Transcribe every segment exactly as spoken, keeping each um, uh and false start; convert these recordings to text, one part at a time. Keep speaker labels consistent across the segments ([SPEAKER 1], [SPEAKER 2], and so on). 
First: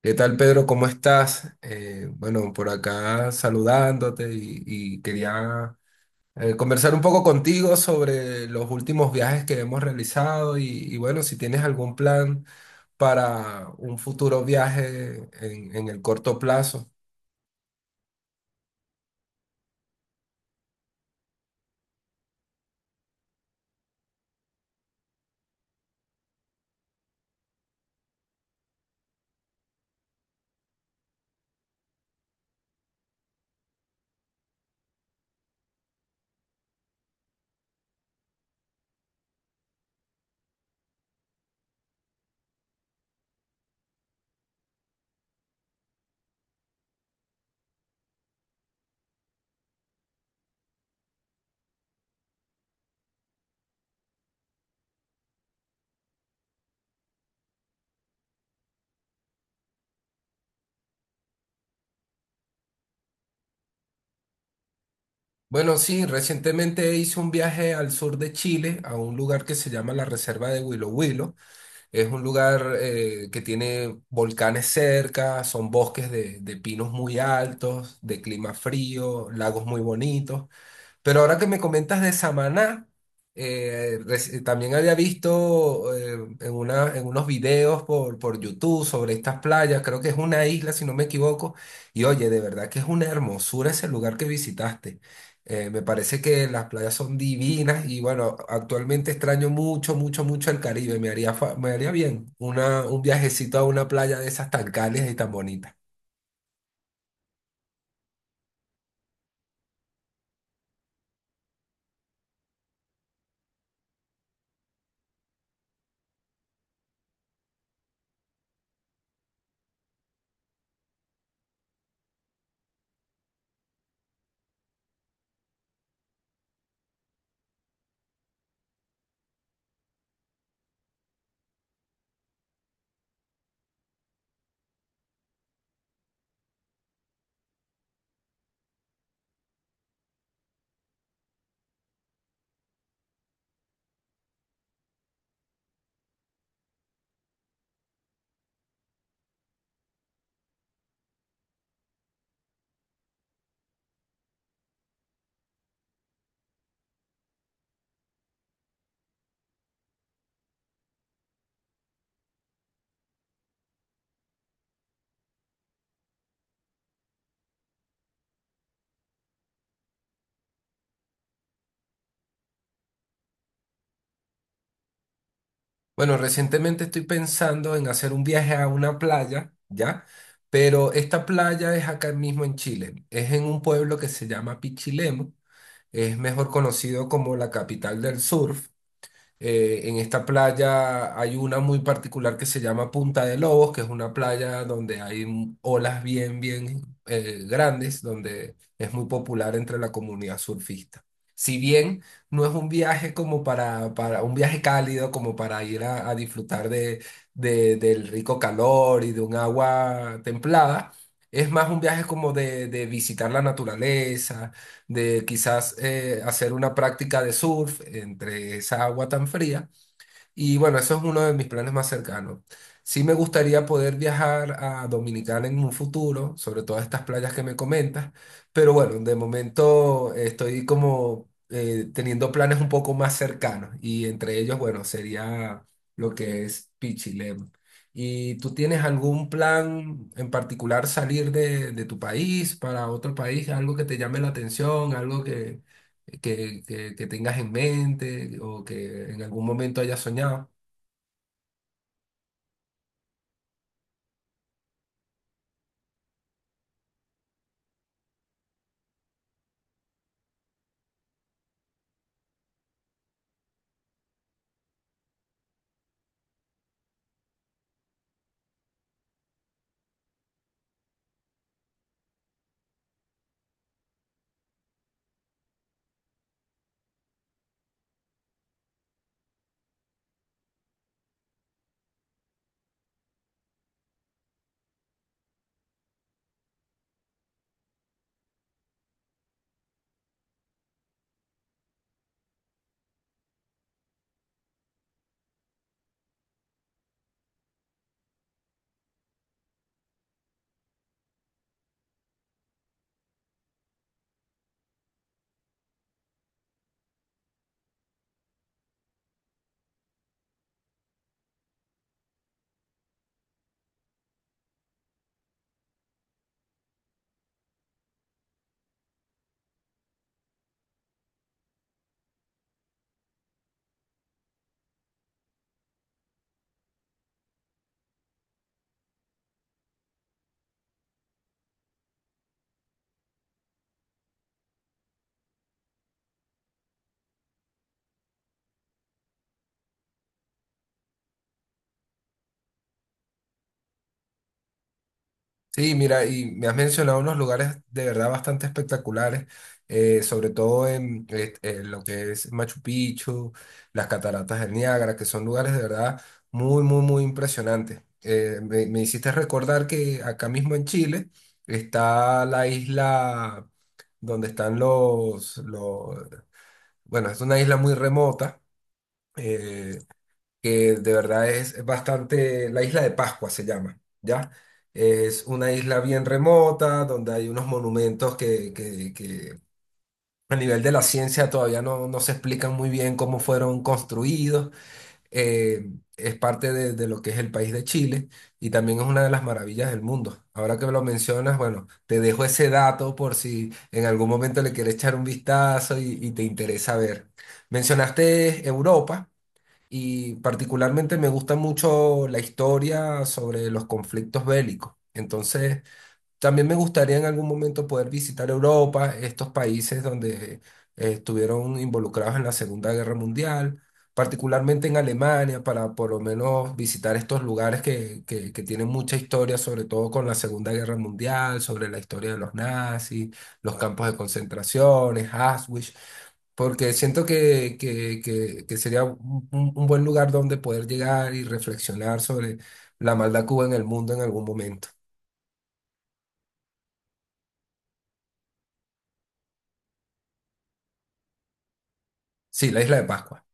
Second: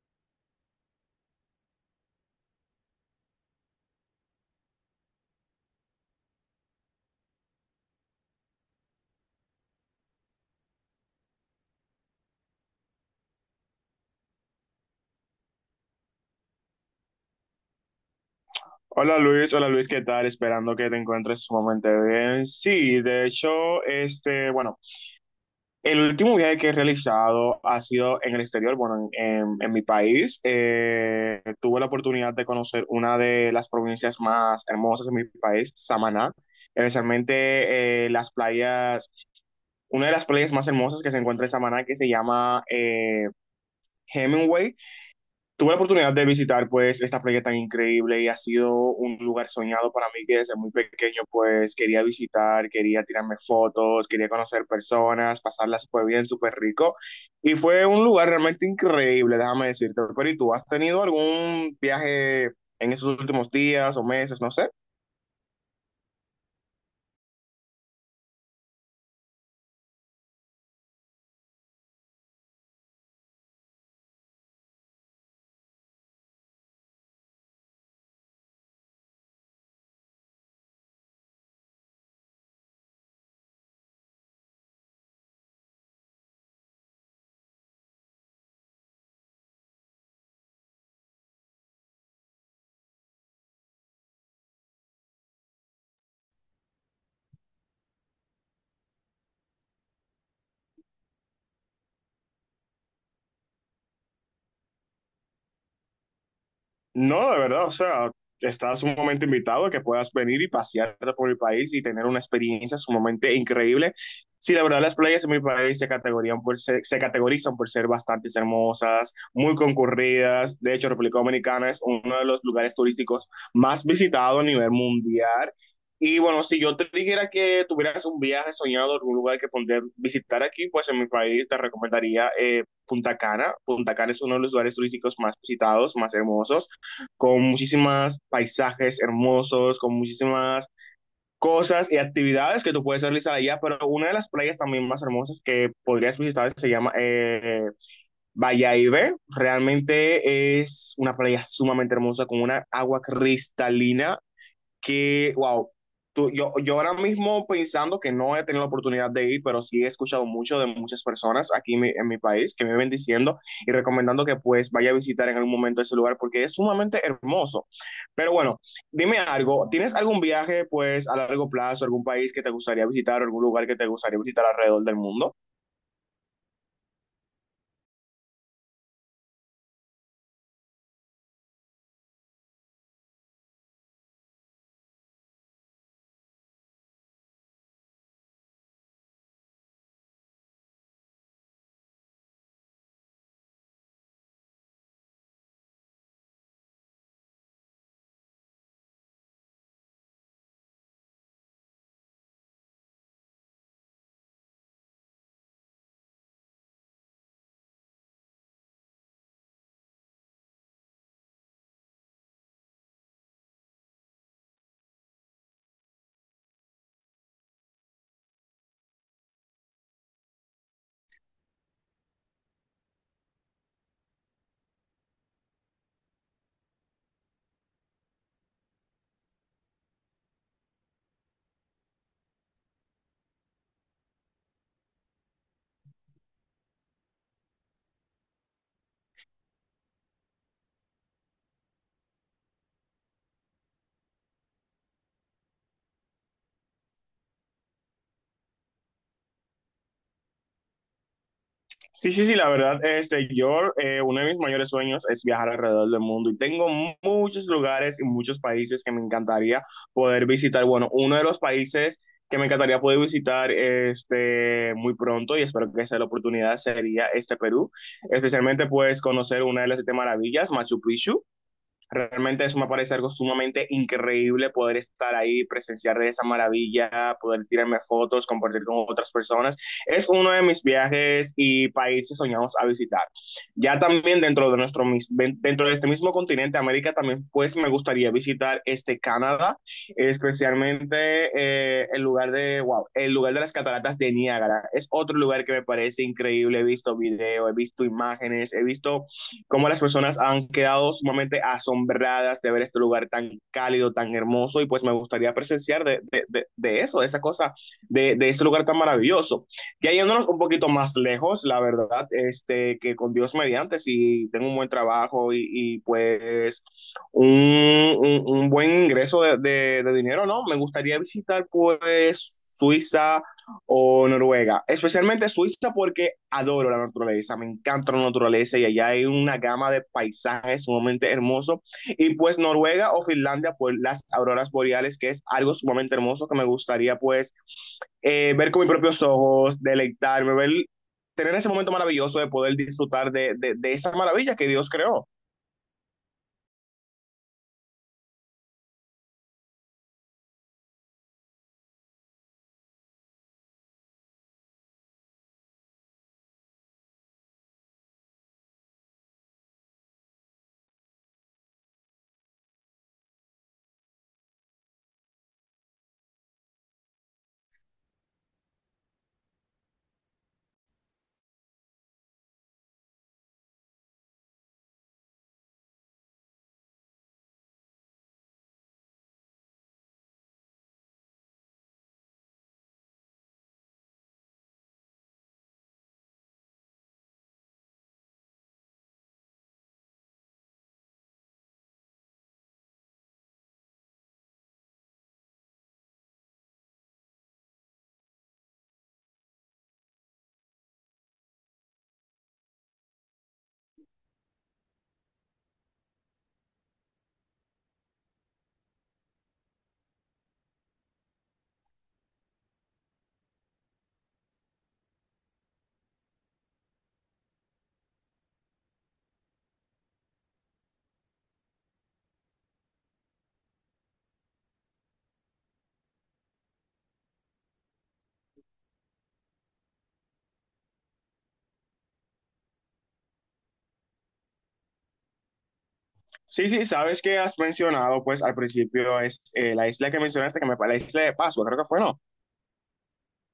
[SPEAKER 1] ¿Qué tal, Pedro? ¿Cómo estás? Eh, bueno, por acá saludándote y, y quería eh, conversar un poco contigo sobre los últimos viajes que hemos realizado y, y bueno, si tienes algún plan para un futuro viaje en, en el corto plazo.
[SPEAKER 2] Hola Luis, hola Luis, ¿qué tal? Esperando que te encuentres sumamente bien. Sí, de hecho, este, bueno, el último viaje que he realizado ha sido en el exterior, bueno, en, en- en mi país. Eh, tuve la oportunidad de conocer una de las provincias más hermosas de mi país, Samaná, especialmente eh, las playas, una de las playas más hermosas que se encuentra en Samaná, que se llama eh, Hemingway. Tuve la oportunidad de visitar pues esta playa tan increíble y ha sido un lugar soñado para mí que desde muy pequeño pues quería visitar, quería tirarme fotos, quería conocer personas, pasarla súper bien, súper rico y fue un lugar realmente increíble, déjame decirte. Pero ¿y tú has tenido algún viaje en esos últimos días o meses, no sé?
[SPEAKER 1] Bueno, sí, recientemente hice un viaje al sur de Chile, a un lugar que se llama la Reserva de Huilo Huilo. Es un lugar eh, que tiene volcanes cerca, son bosques de, de pinos muy altos, de clima frío, lagos muy bonitos. Pero ahora que me comentas de Samaná, eh, reci- también había visto eh, en una, en unos videos por, por YouTube sobre estas playas, creo que es una isla, si no me equivoco, y oye, de verdad que es una hermosura ese lugar que visitaste. Eh, me parece que las playas son divinas y bueno, actualmente extraño mucho, mucho, mucho el Caribe. Me haría, fa- me haría bien una, un viajecito a una playa de esas tan cálidas y tan bonitas.
[SPEAKER 2] No, de verdad, o sea, estás sumamente invitado a que puedas venir y pasear por el país y tener una experiencia sumamente increíble. Sí, la verdad, las playas en mi país se categorían por ser- se categorizan por ser bastante hermosas, muy concurridas. De hecho, República Dominicana es uno de los lugares turísticos más visitados a nivel mundial. Y bueno, si yo te dijera que tuvieras un viaje soñado, algún lugar que poder visitar aquí, pues en mi país te recomendaría eh, Punta Cana. Punta Cana es uno de los lugares turísticos más visitados, más hermosos, con muchísimos paisajes hermosos, con muchísimas cosas y actividades que tú puedes realizar allá, pero una de las playas también más hermosas que podrías visitar se llama eh, Vallaibe. Realmente es una playa sumamente hermosa con una agua cristalina que, wow, tú, yo, yo ahora mismo pensando que no he tenido la oportunidad de ir, pero sí he escuchado mucho de muchas personas aquí en mi, en mi país que me ven diciendo y recomendando que pues vaya a visitar en algún momento ese lugar porque es sumamente hermoso. Pero bueno, dime algo, ¿tienes algún viaje pues a largo plazo, algún país que te gustaría visitar, algún lugar que te gustaría visitar alrededor del mundo?
[SPEAKER 1] Bueno, recientemente estoy pensando en hacer un viaje a una playa, ¿ya? Pero esta playa es acá mismo en Chile. Es en un pueblo que se llama Pichilemu. Es mejor conocido como la capital del surf. Eh, en esta playa hay una muy particular que se llama Punta de Lobos, que es una playa donde hay m- olas bien, bien eh, grandes, donde es muy popular entre la comunidad surfista. Si bien no es un viaje como para, para un viaje cálido, como para ir a, a disfrutar de, de- del rico calor y de un agua templada, es más un viaje como de, de visitar la naturaleza de quizás eh, hacer una práctica de surf entre esa agua tan fría y bueno, eso es uno de mis planes más cercanos. Sí me gustaría poder viajar a Dominicana en un futuro, sobre todas estas playas que me comentas, pero bueno, de momento eh, estoy como eh, teniendo planes un poco más cercanos y entre ellos, bueno, sería lo que es Pichilemu. ¿Y tú tienes algún plan en particular salir de, de tu país para otro país, algo que te llame la atención, algo que, que- que tengas en mente o que en algún momento hayas soñado?
[SPEAKER 2] Sí, sí, sí, la verdad, este, yo, eh, uno de mis mayores sueños es viajar alrededor del mundo y tengo mu- muchos lugares y muchos países que me encantaría poder visitar. Bueno, uno de los países que me encantaría poder visitar este, muy pronto y espero que sea la oportunidad sería este Perú, especialmente pues conocer una de las siete maravillas, Machu Picchu. Realmente eso me parece algo sumamente increíble poder estar ahí, presenciar esa maravilla, poder tirarme fotos, compartir con otras personas. Es uno de mis viajes y países soñados a visitar. Ya también dentro de nuestro mis- dentro de este mismo continente, América, también pues me gustaría visitar este Canadá, especialmente eh, el lugar de, wow, el lugar de las cataratas de Niágara. Es otro lugar que me parece increíble. He visto video, he visto imágenes, he visto cómo las personas han quedado sumamente asombradas de ver este lugar tan cálido, tan hermoso, y pues me gustaría presenciar de, de, de, de eso, de esa cosa, de, de ese lugar tan maravilloso. Ya yéndonos un poquito más lejos, la verdad, este, que con Dios mediante, si tengo un buen trabajo y, y pues un, un, un, buen ingreso de, de de dinero, ¿no? Me gustaría visitar pues Suiza, o Noruega, especialmente Suiza porque adoro la naturaleza, me encanta la naturaleza y allá hay una gama de paisajes sumamente hermosos y pues Noruega o Finlandia por las auroras boreales que es algo sumamente hermoso que me gustaría pues eh, ver con mis propios ojos, deleitarme, ver, tener ese momento maravilloso de poder disfrutar de, de, de esa maravilla que Dios creó.
[SPEAKER 1] Sí, mira, y me has mencionado unos lugares de verdad bastante espectaculares, eh, sobre todo en, eh, en lo que es Machu Picchu, las cataratas del Niágara, que son lugares de verdad muy, muy, muy impresionantes. Eh, me, me hiciste recordar que acá mismo en Chile está la isla donde están los, los, bueno, es una isla muy remota. eh, que de verdad es, es bastante, la isla de Pascua se llama, ¿ya? Es una isla bien remota, donde hay unos monumentos que, que- que a nivel de la ciencia todavía no, no se explican muy bien cómo fueron construidos. Eh, es parte de, de lo que es el país de Chile y también es una de las maravillas del mundo. Ahora que me lo mencionas, bueno, te dejo ese dato por si en algún momento le quieres echar un vistazo y y te interesa ver. Mencionaste Europa. Y particularmente me gusta mucho la historia sobre los conflictos bélicos. Entonces, también me gustaría en algún momento poder visitar Europa, estos países donde eh, estuvieron involucrados en la Segunda Guerra Mundial, particularmente en Alemania, para por lo menos visitar estos lugares que, que, que tienen mucha historia, sobre todo con la Segunda Guerra Mundial, sobre la historia de los nazis, los campos de concentraciones, Auschwitz, porque siento que, que, que- que sería un, un- un buen lugar donde poder llegar y reflexionar sobre la maldad que hubo en el mundo en algún momento.
[SPEAKER 2] Sí, sí, sabes que has mencionado pues al principio es eh, la isla que mencionaste, que me, la isla de Pascua, creo que fue, ¿no?
[SPEAKER 1] Sí, la isla de Pascua.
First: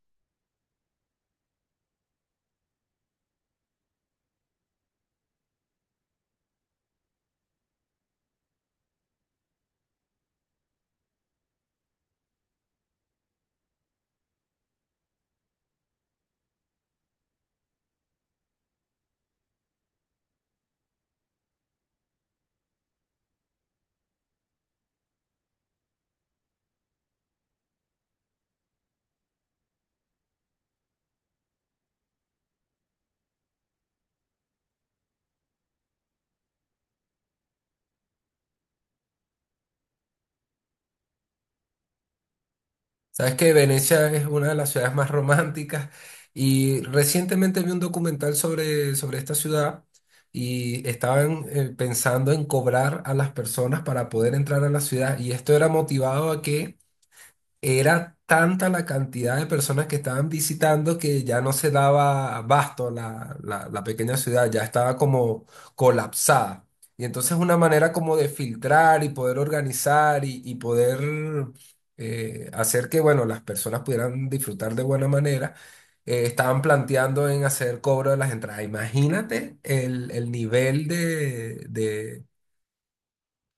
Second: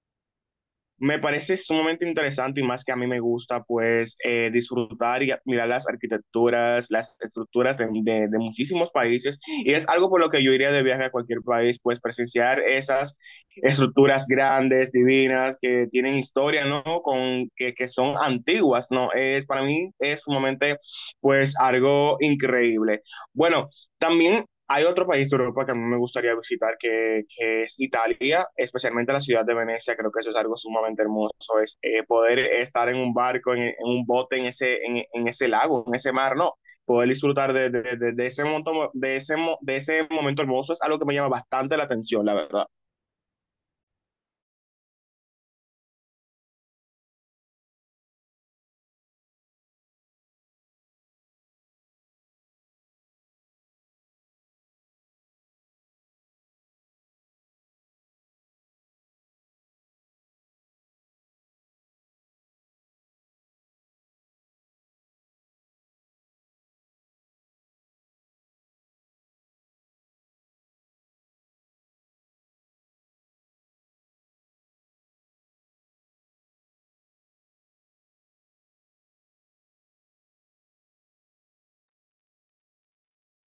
[SPEAKER 2] Me parece sumamente interesante y más que a mí me gusta, pues, eh, disfrutar y mirar las arquitecturas, las estructuras de, de- de muchísimos países. Y es algo por lo que yo iría de viaje a cualquier país, pues, presenciar esas estructuras grandes, divinas, que tienen historia, ¿no? Con, que, que son antiguas, ¿no? Es, para mí es sumamente, pues, algo increíble. Bueno, también hay otro país de Europa que a mí me gustaría visitar, que, que es Italia, especialmente la ciudad de Venecia. Creo que eso es algo sumamente hermoso, es eh, poder estar en un barco, en, en un bote, en ese, en, en ese lago, en ese mar, no. Poder disfrutar de, de, de- de ese monto- de ese, mo- de ese momento hermoso es algo que me llama bastante la atención, la verdad.
[SPEAKER 1] Sabes que Venecia es una de las ciudades más románticas y recientemente vi un documental sobre, sobre esta ciudad y estaban eh, pensando en cobrar a las personas para poder entrar a la ciudad y esto era motivado a que era tanta la cantidad de personas que estaban visitando que ya no se daba abasto la, la- la pequeña ciudad, ya estaba como colapsada. Y entonces una manera como de filtrar y poder organizar y, y poder eh, hacer que, bueno, las personas pudieran disfrutar de buena manera, eh, estaban planteando en hacer cobro de las entradas. Imagínate el, el nivel de,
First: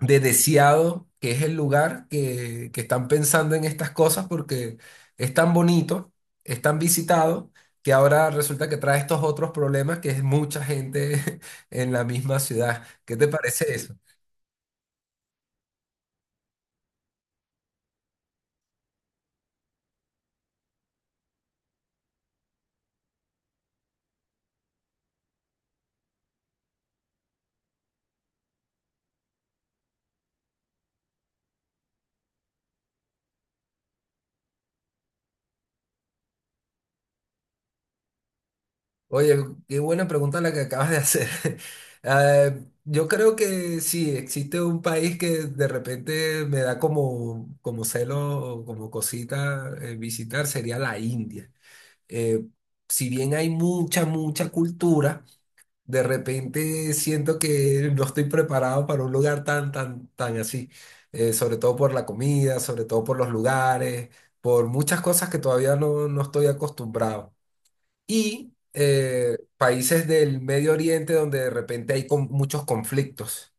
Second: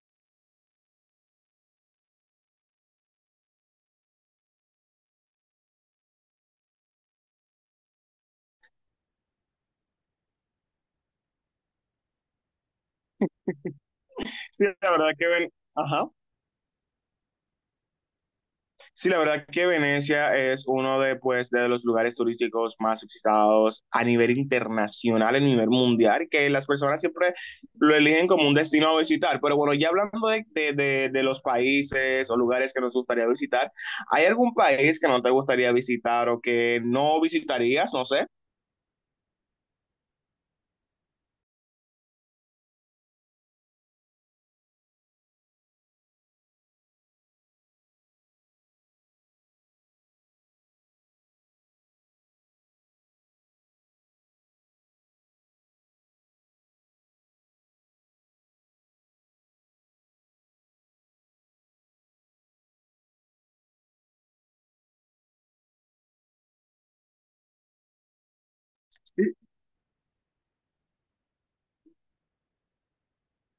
[SPEAKER 1] de Deseado, que es el lugar que, que están pensando en estas cosas porque es tan bonito, es tan visitado, que ahora resulta que trae estos otros problemas que es mucha gente en la misma ciudad. ¿Qué te parece eso?
[SPEAKER 2] Sí, la verdad que ven. Ajá. Sí, la verdad que Venecia es uno de, pues, de los lugares turísticos más visitados a nivel internacional, a nivel mundial, que las personas siempre lo eligen como un destino a visitar. Pero bueno, ya hablando de, de, de- de los países o lugares que nos gustaría visitar, ¿hay algún país que no te gustaría visitar o que no visitarías? No sé.
[SPEAKER 1] Oye, qué buena pregunta la que acabas de hacer. Eh, yo creo que sí, existe un país que de repente me da como, como celo o como cosita eh, visitar, sería la India. eh, si bien hay mucha, mucha cultura, de repente siento que no estoy preparado para un lugar tan, tan, tan así. Eh, sobre todo por la comida, sobre todo por los lugares, por muchas cosas que todavía no, no estoy acostumbrado y eh, países del Medio Oriente donde de repente hay con- muchos conflictos.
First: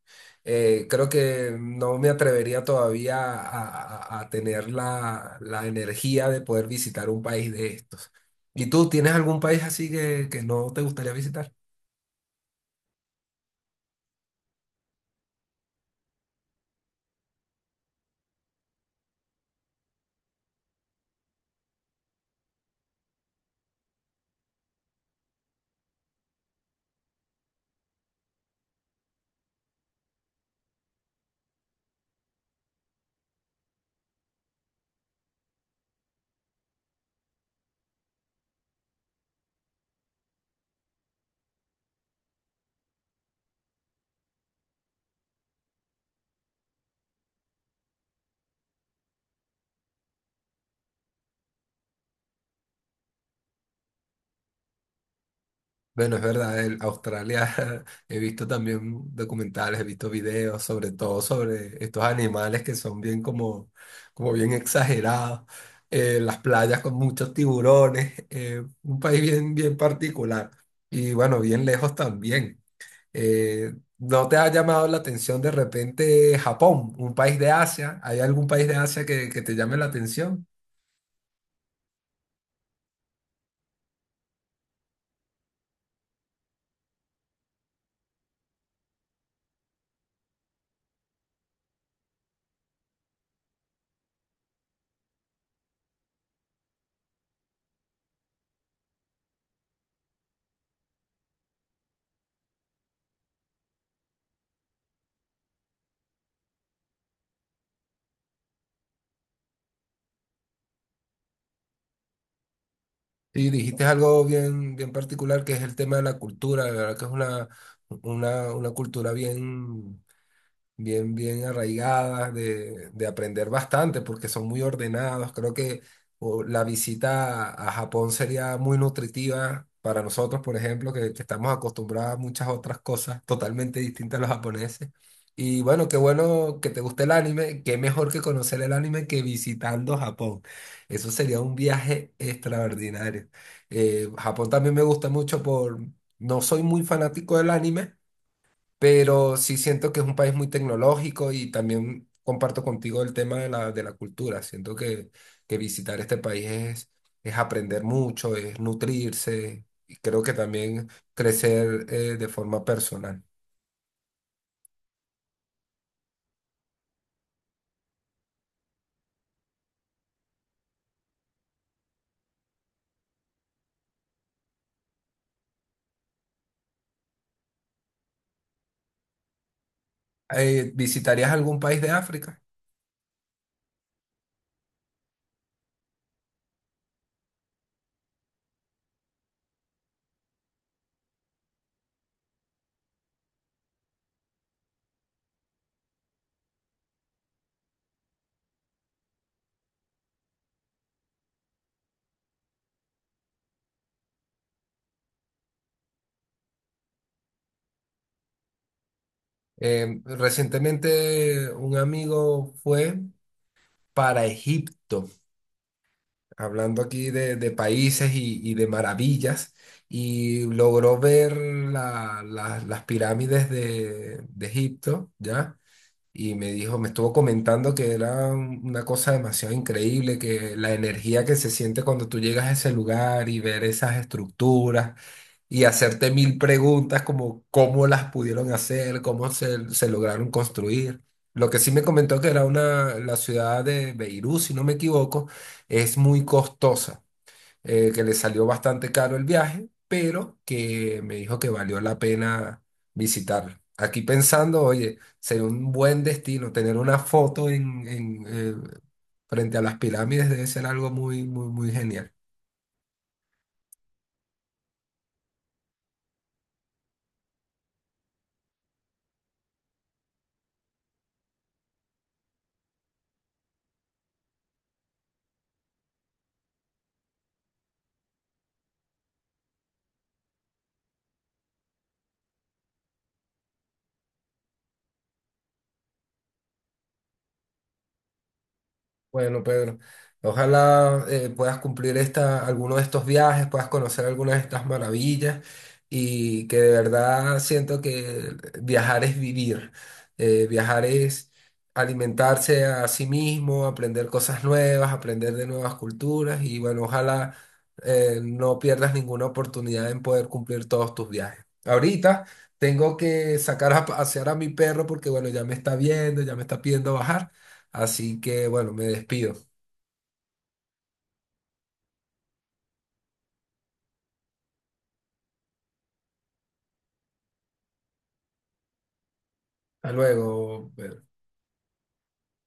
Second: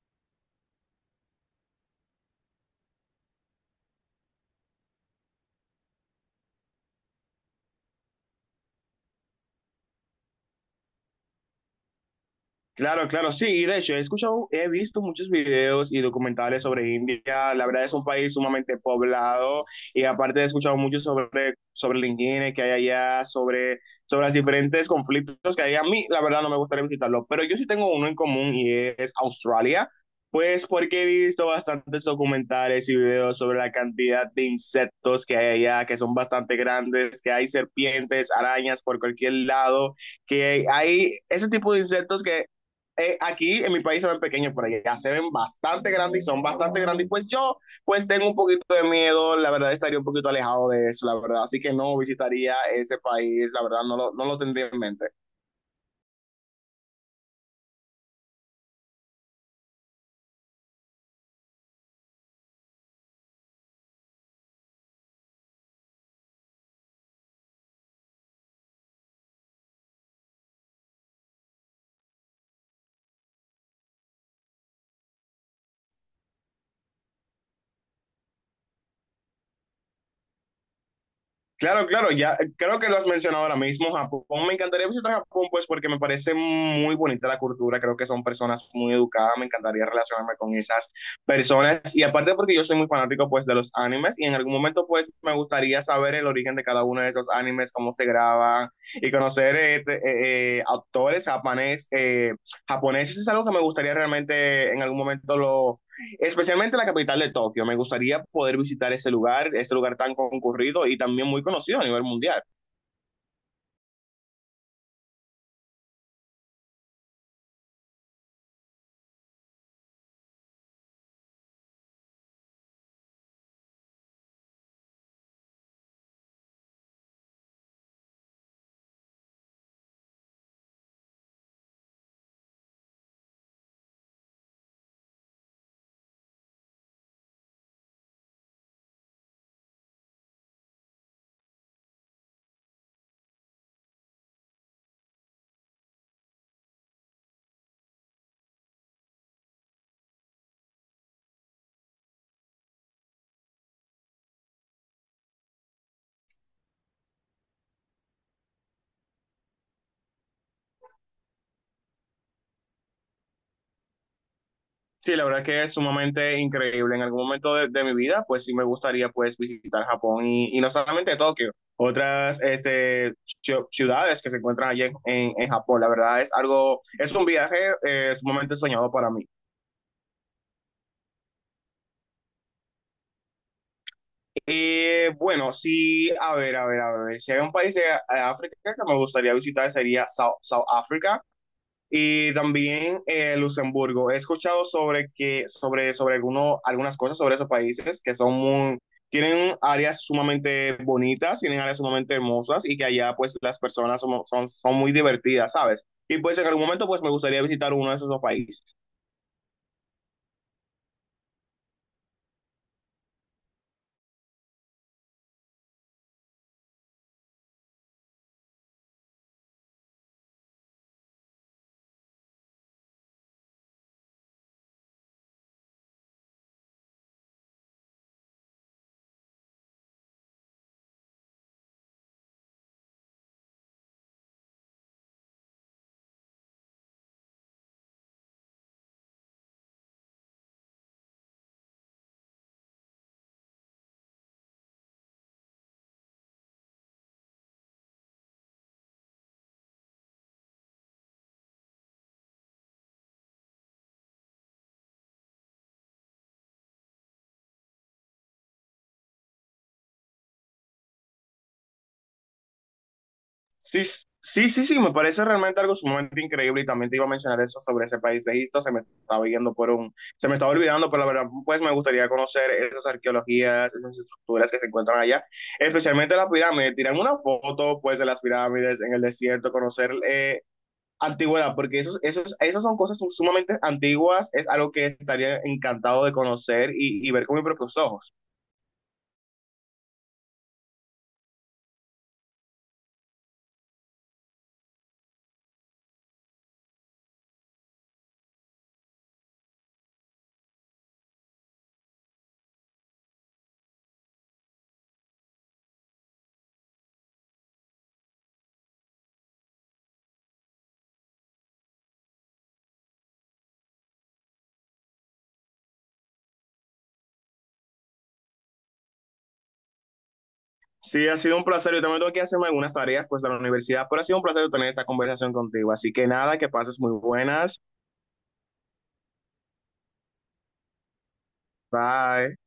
[SPEAKER 1] Eh, creo que no me atrevería todavía a, a- a tener la, la energía de poder visitar un país de estos. ¿Y tú tienes algún país así que, que no te gustaría visitar?
[SPEAKER 2] Claro, claro, sí, y de hecho he escuchado, he visto muchos videos y documentales sobre India, la verdad es un país sumamente poblado y aparte he escuchado mucho sobre, sobre la higiene que hay allá, sobre, sobre los diferentes conflictos que hay a mí, la verdad no me gustaría visitarlo, pero yo sí tengo uno en común y es Australia, pues porque he visto bastantes documentales y videos sobre la cantidad de insectos que hay allá, que son bastante grandes, que hay serpientes, arañas por cualquier lado que hay ese tipo de insectos que eh, aquí en mi país se ven pequeños, pero allá se ven bastante grandes y son bastante grandes. Y pues yo, pues tengo un poquito de miedo, la verdad estaría un poquito alejado de eso, la verdad. Así que no visitaría ese país, la verdad no lo, no lo tendría en mente.
[SPEAKER 1] Bueno, es verdad, en Australia he visto también documentales, he visto videos, sobre todo sobre estos animales que son bien como, como bien exagerados, eh, las playas con muchos tiburones, eh, un país bien, bien particular y bueno, bien lejos también. Eh, ¿no te ha llamado la atención de repente Japón, un país de Asia? ¿Hay algún país de Asia que, que te llame la atención?
[SPEAKER 2] Claro, claro, ya creo que lo has mencionado ahora mismo, Japón. Me encantaría visitar Japón, pues porque me parece muy bonita la cultura, creo que son personas muy educadas, me encantaría relacionarme con esas personas y aparte porque yo soy muy fanático pues de los animes y en algún momento pues me gustaría saber el origen de cada uno de esos animes, cómo se graban y conocer eh, eh, eh, autores japonés, eh, japoneses es algo que me gustaría realmente en algún momento lo, especialmente la capital de Tokio. Me gustaría poder visitar ese lugar, ese lugar tan concurrido y también muy conocido a nivel mundial.
[SPEAKER 1] Sí, dijiste algo bien, bien particular que es el tema de la cultura, de verdad que es una, una, una cultura bien, bien, bien arraigadas, de, de aprender bastante, porque son muy ordenados. Creo que o, la visita a, a Japón sería muy nutritiva para nosotros, por ejemplo, que, que estamos acostumbrados a muchas otras cosas totalmente distintas a los japoneses. Y bueno, qué bueno que te guste el anime, qué mejor que conocer el anime que visitando Japón. Eso sería un viaje extraordinario. Eh, Japón también me gusta mucho por... No soy muy fanático del anime, pero sí siento que es un país muy tecnológico y también comparto contigo el tema de la, de la cultura. Siento que, que visitar este país es, es aprender mucho, es nutrirse y creo que también crecer eh, de forma personal.
[SPEAKER 2] Sí, la verdad que es sumamente increíble. En algún momento de, de mi vida, pues sí me gustaría pues visitar Japón y, y no solamente Tokio, otras este, ci- ciudades que se encuentran allí en, en, en Japón. La verdad es algo, es un viaje eh, sumamente soñado para mí.
[SPEAKER 1] Eh, ¿visitarías algún país de África?
[SPEAKER 2] Eh, bueno, sí, a ver, a ver, a ver. Si hay un país de eh, África que me gustaría visitar sería South, South Africa. Y también eh, Luxemburgo. He escuchado sobre que, sobre, sobre alguno, algunas cosas sobre esos países que son muy, tienen áreas sumamente bonitas, tienen áreas sumamente hermosas y que allá pues las personas son, son, son muy divertidas, ¿sabes? Y pues en algún momento pues me gustaría visitar uno de esos dos países.
[SPEAKER 1] Eh, recientemente un amigo fue para Egipto, hablando aquí de, de países y, y de maravillas, y logró ver la- la- las pirámides de, de Egipto, ¿ya? Y me dijo, me estuvo comentando que era un- una cosa demasiado increíble, que la energía que se siente cuando tú llegas a ese lugar y ver esas estructuras y hacerte mil preguntas como cómo las pudieron hacer, cómo se, se lograron construir. Lo que sí me comentó que era una, la ciudad de Beirut, si no me equivoco, es muy costosa, eh, que le salió bastante caro el viaje, pero que me dijo que valió la pena visitarla. Aquí pensando, oye, sería un buen destino tener una foto en, en, eh, frente a las pirámides debe ser algo muy, muy, muy genial.
[SPEAKER 2] Sí, s- sí, sí, sí, me parece realmente algo sumamente increíble y también te iba a mencionar eso sobre ese país de Egipto, se me estaba yendo por un, se me estaba olvidando, pero la verdad, pues me gustaría conocer esas arqueologías, esas estructuras que se encuentran allá, especialmente las pirámides, tirar una foto pues de las pirámides en el desierto, conocer eh, antigüedad, porque esos, esos, esas son cosas sumamente antiguas, es algo que estaría encantado de conocer y, y ver con mis propios ojos.
[SPEAKER 1] Bueno, Pedro, ojalá eh, puedas cumplir esta, alguno de estos viajes, puedas conocer algunas de estas maravillas y que de verdad siento que viajar es vivir. Eh, viajar es alimentarse a sí mismo, aprender cosas nuevas, aprender de nuevas culturas y bueno, ojalá eh, no pierdas ninguna oportunidad en poder cumplir todos tus viajes. Ahorita tengo que sacar a pasear a mi perro porque bueno, ya me está viendo, ya me está pidiendo bajar. Así que bueno, me despido.
[SPEAKER 2] Sí, ha sido un placer. Yo también tengo que hacerme algunas tareas pues de la universidad, pero ha sido un placer tener esta conversación contigo. Así que nada, que pases muy buenas.
[SPEAKER 1] Hasta luego.
[SPEAKER 2] Bye.